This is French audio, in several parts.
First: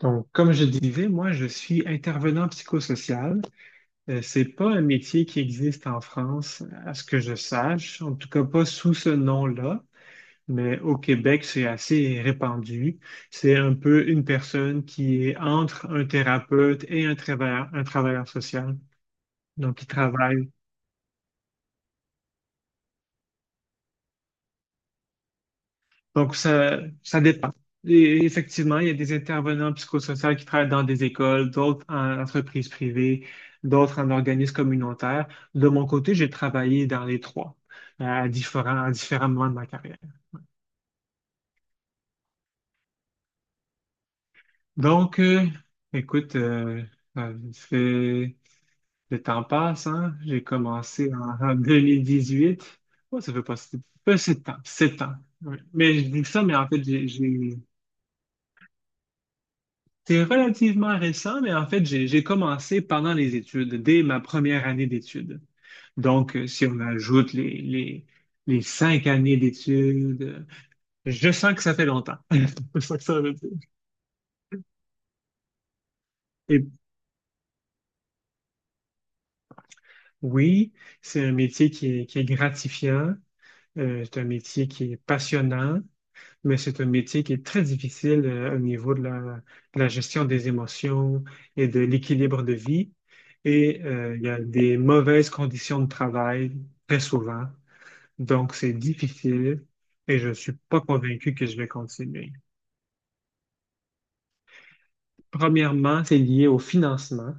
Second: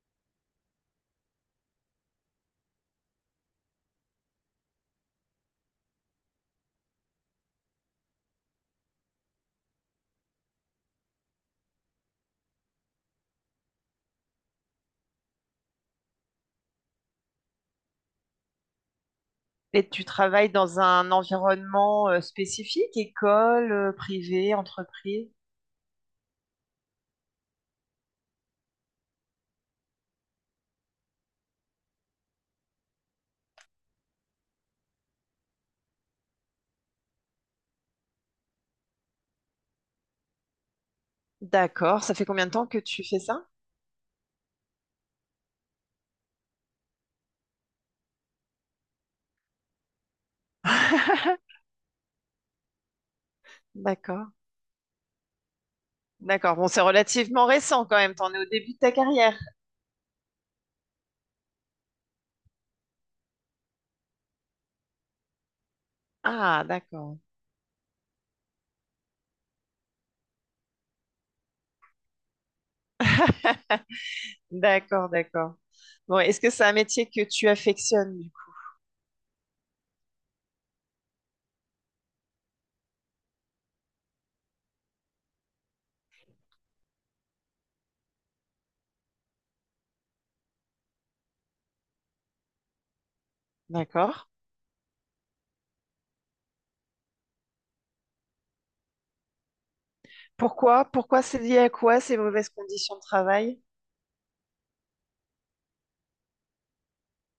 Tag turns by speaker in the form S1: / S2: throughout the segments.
S1: Donc, comme je disais, moi, je suis intervenant psychosocial. C'est pas un métier qui existe en France, à ce que je sache, en tout cas pas sous ce nom-là, mais au Québec, c'est assez répandu. C'est un peu une personne qui est entre un thérapeute et un travailleur social. Donc, il
S2: Et tu
S1: travaille.
S2: travailles dans un environnement spécifique, école, privée, entreprise?
S1: Donc, ça dépend. Et effectivement, il y a des intervenants psychosociaux qui travaillent dans des écoles, d'autres en entreprises privées, d'autres en organismes communautaires. De mon côté, j'ai travaillé dans les trois, à différents moments de ma carrière.
S2: D'accord. Ça fait combien de temps que tu fais ça?
S1: Donc, euh, écoute, ça fait- le temps passe, hein? J'ai commencé en 2018. Ouais, ça fait pas si, pas
S2: D'accord.
S1: si de temps, 7 ans. Oui. Mais je dis ça, mais
S2: D'accord.
S1: en
S2: Bon, c'est
S1: fait,
S2: relativement récent quand même. T'en es au début de ta carrière.
S1: C'est relativement récent, mais en fait, j'ai commencé pendant les études, dès ma première année d'études. Donc,
S2: Ah,
S1: si on
S2: d'accord.
S1: ajoute les 5 années d'études, je sens que ça fait longtemps. Je sens que ça veut dire.
S2: D'accord, d'accord. Bon, est-ce que
S1: Et
S2: c'est un métier que tu affectionnes, du coup?
S1: oui, c'est un métier qui est gratifiant, c'est un métier qui est passionnant, mais c'est un métier qui est très difficile au niveau de de la gestion des émotions et de l'équilibre de vie. Et
S2: D'accord.
S1: il y a des mauvaises conditions de travail très souvent. Donc, c'est difficile et je ne suis pas
S2: Pourquoi? Pourquoi
S1: convaincu
S2: c'est
S1: que je
S2: lié
S1: vais
S2: à quoi ces
S1: continuer.
S2: mauvaises conditions de travail?
S1: Premièrement, c'est lié au financement.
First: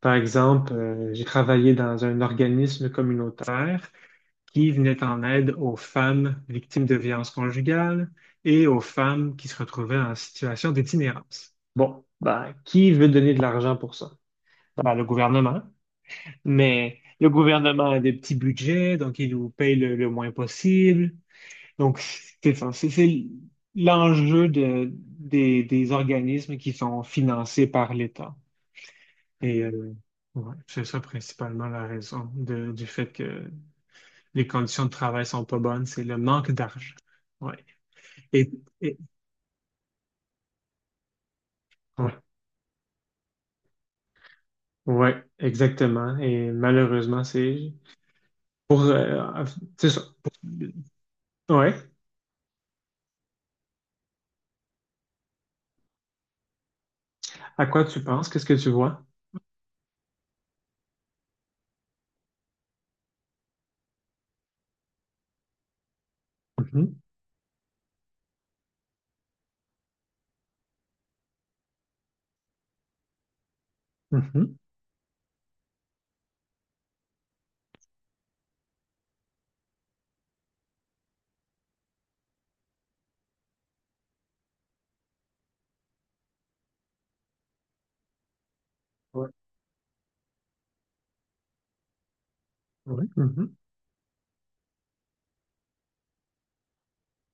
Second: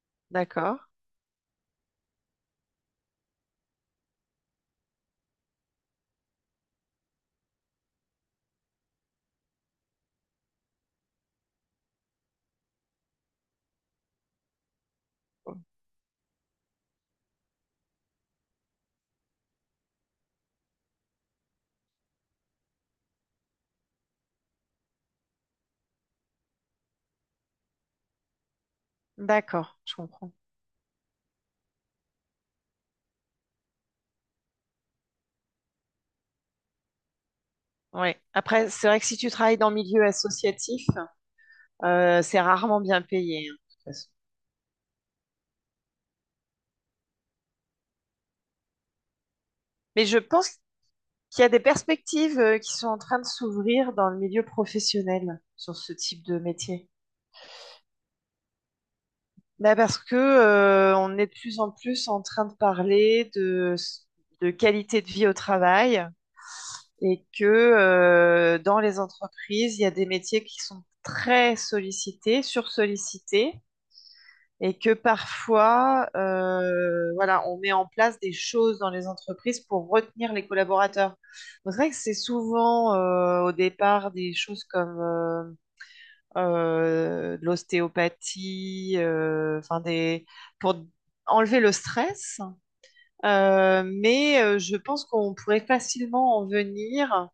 S1: Par exemple,
S2: D'accord.
S1: j'ai travaillé dans un organisme communautaire qui venait en aide aux femmes victimes de violences conjugales et aux femmes qui se retrouvaient en situation d'itinérance. Bon, ben, qui veut donner de l'argent pour ça? Ben, le gouvernement. Mais le gouvernement a des petits budgets, donc il nous paye le moins possible. Donc, c'est ça, c'est l'enjeu des organismes qui sont financés par l'État. Et
S2: D'accord, je comprends.
S1: ouais, c'est ça principalement la raison du fait que les conditions de travail sont pas bonnes, c'est le manque d'argent. Ouais.
S2: Ouais.
S1: Et,
S2: Après, c'est
S1: et-
S2: vrai que si tu travailles dans le milieu associatif,
S1: ouais,
S2: C'est rarement bien payé, hein, de toute façon.
S1: ouais, exactement. Et malheureusement, c'est pour, c'est ça.
S2: Mais je pense qu'il y a des
S1: Ouais.
S2: perspectives qui sont en train de s'ouvrir dans le milieu professionnel sur ce type de métier.
S1: À quoi tu penses? Qu'est-ce que tu vois?
S2: Bah, parce que on est de plus en plus en train de parler de qualité de vie au travail
S1: Mhm,
S2: et que dans les entreprises, il y a des métiers qui sont très sollicités, sursollicités
S1: mhm.
S2: et que parfois, voilà, on met en place des choses dans les entreprises pour retenir les collaborateurs. Donc, c'est vrai que c'est souvent au départ des choses comme de l'ostéopathie,
S1: Ouais,
S2: enfin des pour enlever le stress.
S1: ouais, mhm,
S2: Mais je pense qu'on pourrait facilement en venir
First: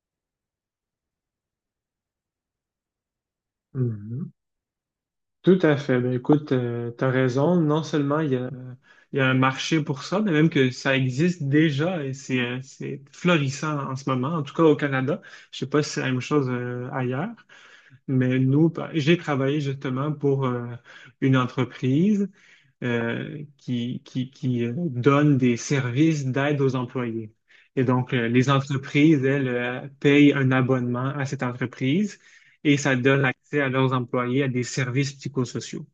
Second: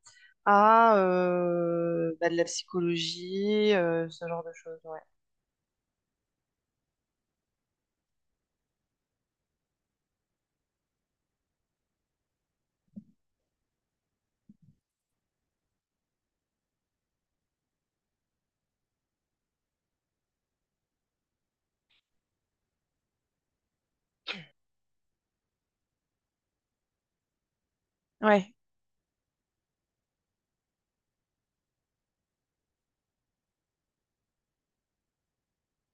S2: à bah, de la psychologie, ce
S1: mhm.
S2: genre de choses. Ouais,
S1: Tout à fait. Ben, écoute, tu as raison. Non seulement il y a un marché pour ça, mais même que ça existe déjà et c'est florissant en ce moment, en tout cas au Canada. Je sais pas si c'est la même chose ailleurs. Mais nous, j'ai travaillé justement pour une entreprise qui donne des services d'aide aux employés. Et donc, les
S2: ouais,
S1: entreprises, elles, payent un abonnement à cette entreprise et ça donne accès à leurs employés à des services psychosociaux.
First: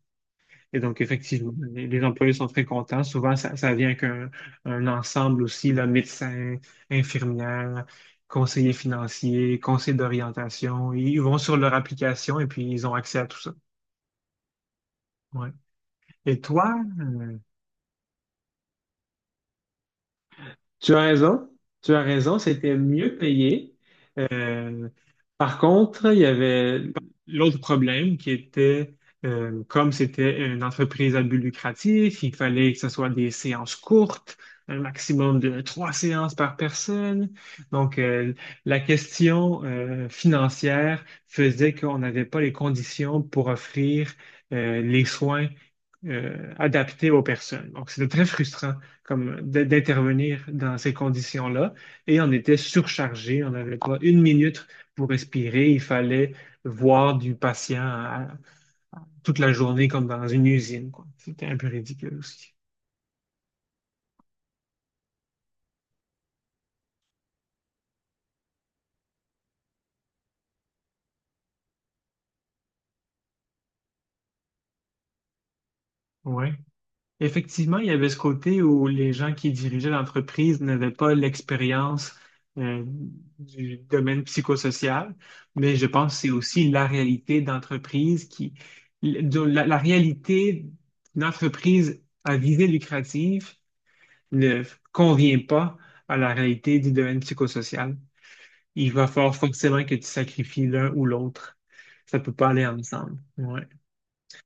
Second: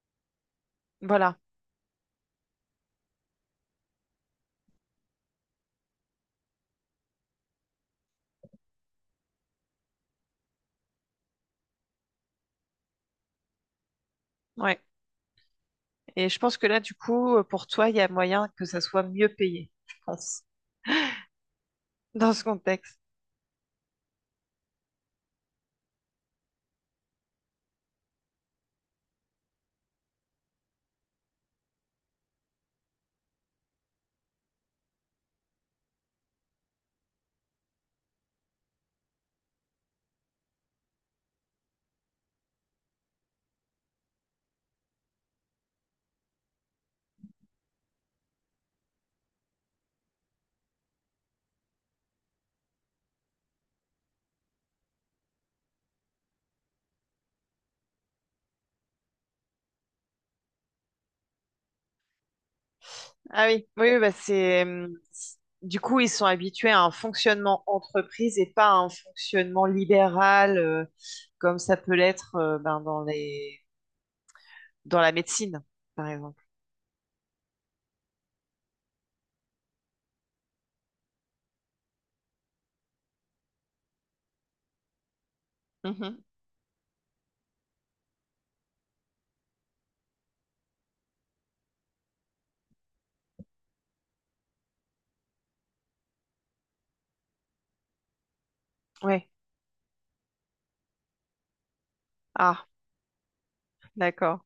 S1: Et donc,
S2: voilà.
S1: effectivement, les employés sont très contents. Souvent, ça vient avec un ensemble aussi, là, médecin, infirmière, conseiller financier, conseiller d'orientation. Ils vont sur leur application et puis ils ont accès à tout ça.
S2: Ouais.
S1: Ouais.
S2: Et je
S1: Et
S2: pense que
S1: toi,
S2: là, du coup, pour toi, il y a moyen que ça soit mieux payé, je pense,
S1: tu as raison. Tu as
S2: dans
S1: raison,
S2: ce
S1: c'était
S2: contexte.
S1: mieux payé. Euh, par contre, il y avait l'autre problème qui était, comme c'était une entreprise à but lucratif, il fallait que ce soit des séances courtes, un maximum de 3 séances par personne. Donc, la question, financière faisait qu'on n'avait pas les conditions pour offrir, les soins, adaptés aux personnes. Donc, c'était très frustrant comme d'intervenir dans ces conditions-là et on était surchargé. On avait quoi, une minute pour respirer. Il fallait voir du toute la journée comme dans une usine, quoi. C'était un peu ridicule aussi.
S2: Ah oui, oui, oui, bah c'est du coup, ils sont habitués à un fonctionnement entreprise et pas à un fonctionnement libéral, comme ça peut l'être ben, dans les dans la médecine, par exemple.
S1: Ouais. Effectivement, il y avait ce côté où les gens qui dirigeaient l'entreprise n'avaient pas l'expérience euh, du domaine psychosocial, mais je pense que
S2: Mhm.
S1: c'est aussi la réalité d'entreprise qui, la réalité d'une entreprise à visée lucrative ne convient pas à la réalité du domaine psychosocial, il va
S2: Oui.
S1: falloir forcément que tu sacrifies l'un ou l'autre. Ça peut pas aller
S2: Ah,
S1: ensemble. Ouais.
S2: d'accord.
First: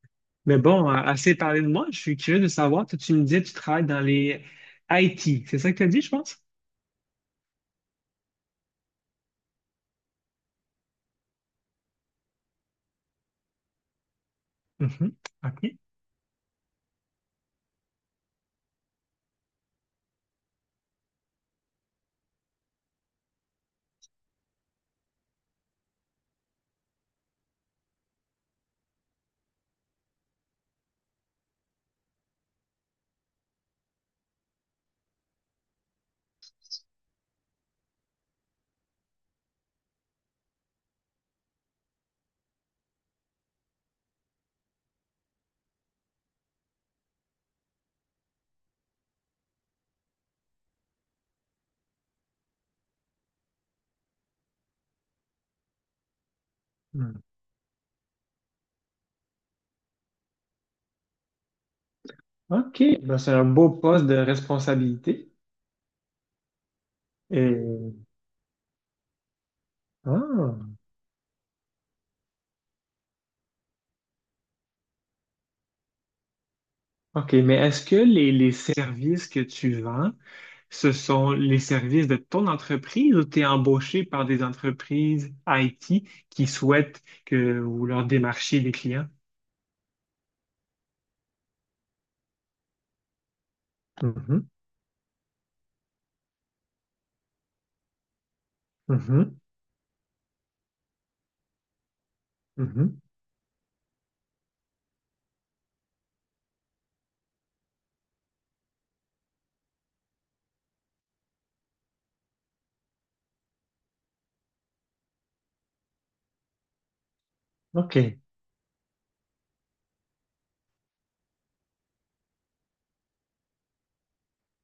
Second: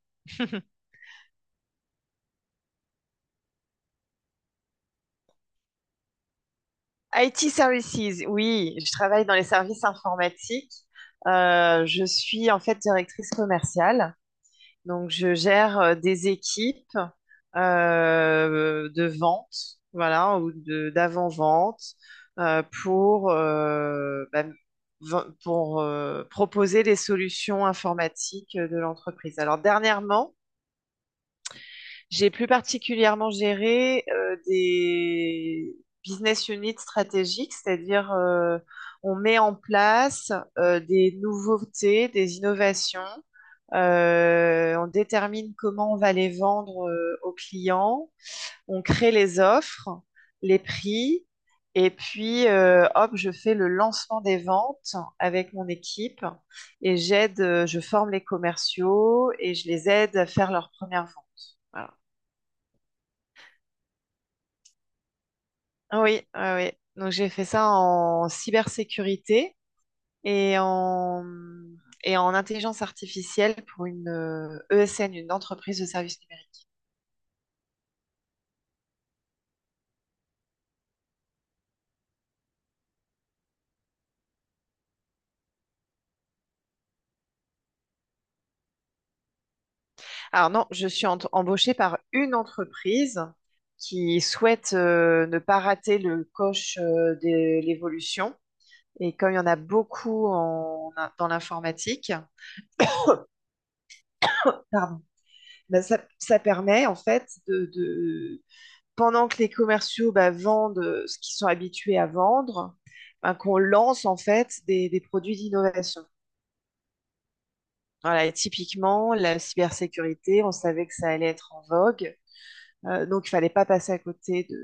S1: Mais bon, assez parlé de moi, je suis curieux de savoir, toi, tu me disais, que tu travailles dans les IT. C'est ça que tu as dit, je pense?
S2: IT Services, oui, je travaille dans les services informatiques. Je suis en fait directrice commerciale. Donc,
S1: Mhm.
S2: je
S1: OK.
S2: gère des équipes de vente, voilà, ou de d'avant-vente euh, pour, euh, bah, pour proposer les solutions informatiques de l'entreprise. Alors, dernièrement, j'ai plus particulièrement géré des business units stratégiques, c'est-à-dire on met en place des nouveautés, des innovations, on détermine comment on va les vendre aux clients, on crée les offres, les prix, et puis hop, je fais le lancement des ventes avec mon équipe et
S1: Hmm.
S2: je forme les commerciaux et je les aide à faire leur première vente. Voilà.
S1: OK. Ben, c'est un beau poste de responsabilité.
S2: Oui, ouais, ouais. Donc j'ai fait ça
S1: Et...
S2: en cybersécurité et
S1: Ah.
S2: en, et en intelligence artificielle pour une ESN, une entreprise de services numériques.
S1: OK. Mais est-ce que les services que tu vends, ce sont les services de ton entreprise ou tu es embauché par des entreprises IT qui souhaitent que vous leur démarchiez des clients?
S2: Alors non, je suis embauchée par une entreprise qui
S1: Mhm,
S2: souhaite ne pas rater le coche de l'évolution. Et comme il
S1: mhm,
S2: y en a beaucoup dans l'informatique,
S1: mhm.
S2: pardon, ben, ça permet en fait de, pendant que les commerciaux bah, vendent ce qu'ils sont habitués à vendre, bah, qu'on lance en fait des produits d'innovation.
S1: OK.
S2: Voilà, et typiquement, la cybersécurité, on savait que ça allait être en vogue. Donc, il fallait pas passer à côté de,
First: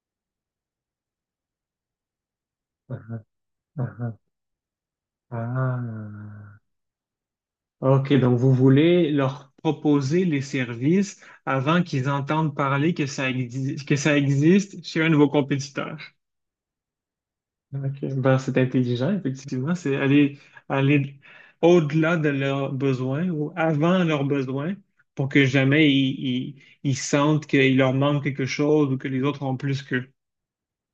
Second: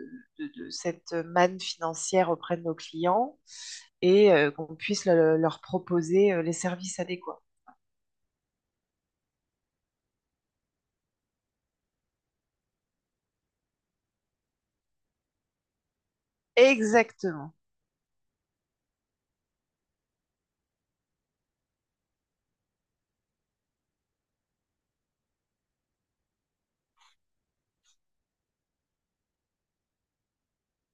S2: de cette manne financière auprès de nos
S1: Ah,
S2: clients
S1: ah.
S2: et qu'on puisse leur proposer les
S1: Ah.
S2: services adéquats.
S1: OK, donc vous voulez leur proposer les services avant qu'ils entendent parler que ça existe chez un de vos compétiteurs.
S2: Exactement.
S1: OK. Ben, c'est intelligent, effectivement. C'est aller, aller au-delà de leurs besoins ou avant leurs besoins pour que jamais ils sentent qu'il leur manque quelque chose ou que les autres ont plus qu'eux.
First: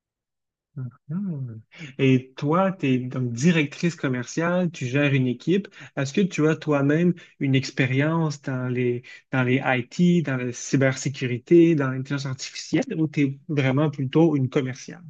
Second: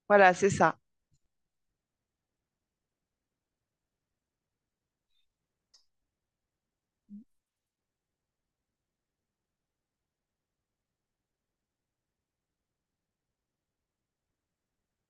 S2: Voilà, c'est ça.
S1: Mhm. Et toi, tu es donc directrice commerciale, tu gères une équipe. Est-ce que tu as toi-même une expérience dans dans les IT, dans la cybersécurité, dans l'intelligence artificielle ou tu es vraiment plutôt une commerciale?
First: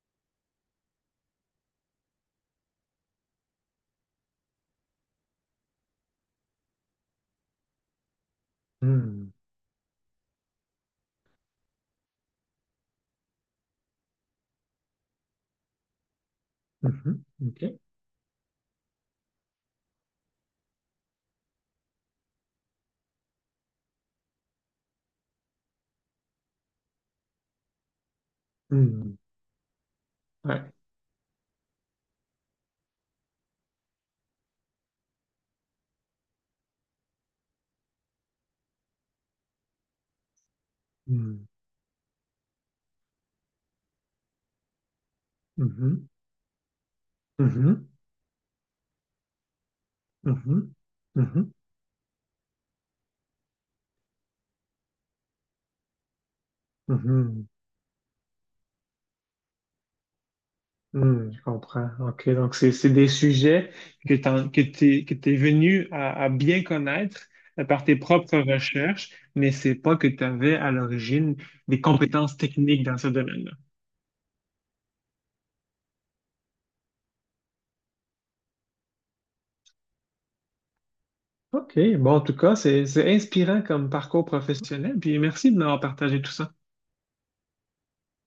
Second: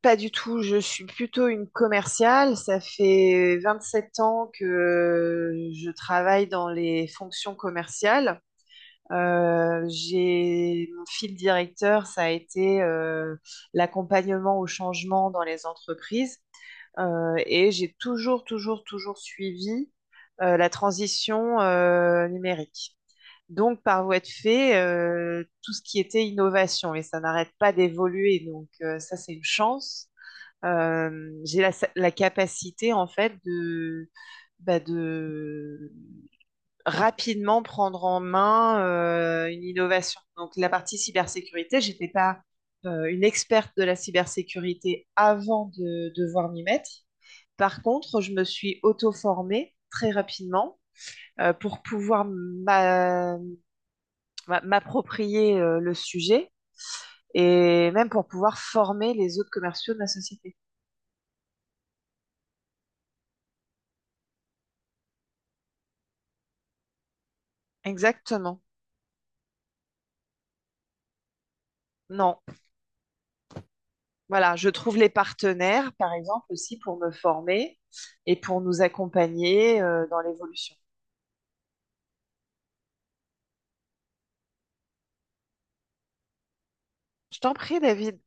S2: Pas du tout, je suis plutôt une commerciale. Ça fait 27 ans que je travaille dans les fonctions commerciales.
S1: Hmm.
S2: J'ai mon fil directeur, ça a été l'accompagnement au changement dans les entreprises.
S1: Mhm.
S2: Et
S1: OK.
S2: j'ai toujours suivi la transition numérique. Donc, par voie de fait, tout ce qui était innovation, et ça n'arrête pas d'évoluer, donc ça, c'est une chance.
S1: Ouais.
S2: J'ai la, la capacité en fait de, bah, de rapidement prendre en main une innovation. Donc la partie
S1: Mhm.
S2: cybersécurité, j'étais pas une experte de la cybersécurité avant
S1: Mhm.
S2: de devoir m'y mettre. Par
S1: Mhm.
S2: contre, je me suis auto-formée très
S1: Mhm.
S2: rapidement
S1: Mhm.
S2: pour pouvoir m'approprier le sujet
S1: Mhm.
S2: et même pour pouvoir former les autres commerciaux de la société.
S1: Mhm. Je comprends. OK. Donc, c'est des sujets que t'es venu à bien connaître par tes propres
S2: Exactement.
S1: recherches, mais c'est pas que tu avais à l'origine des compétences
S2: Non,
S1: techniques dans ce domaine-là.
S2: voilà, je trouve les partenaires, par exemple, aussi pour me former et pour nous accompagner dans l'évolution.
S1: OK. Bon, en tout cas, c'est inspirant comme parcours professionnel. Puis merci de m'avoir partagé tout ça.
S2: Je t'en prie, David.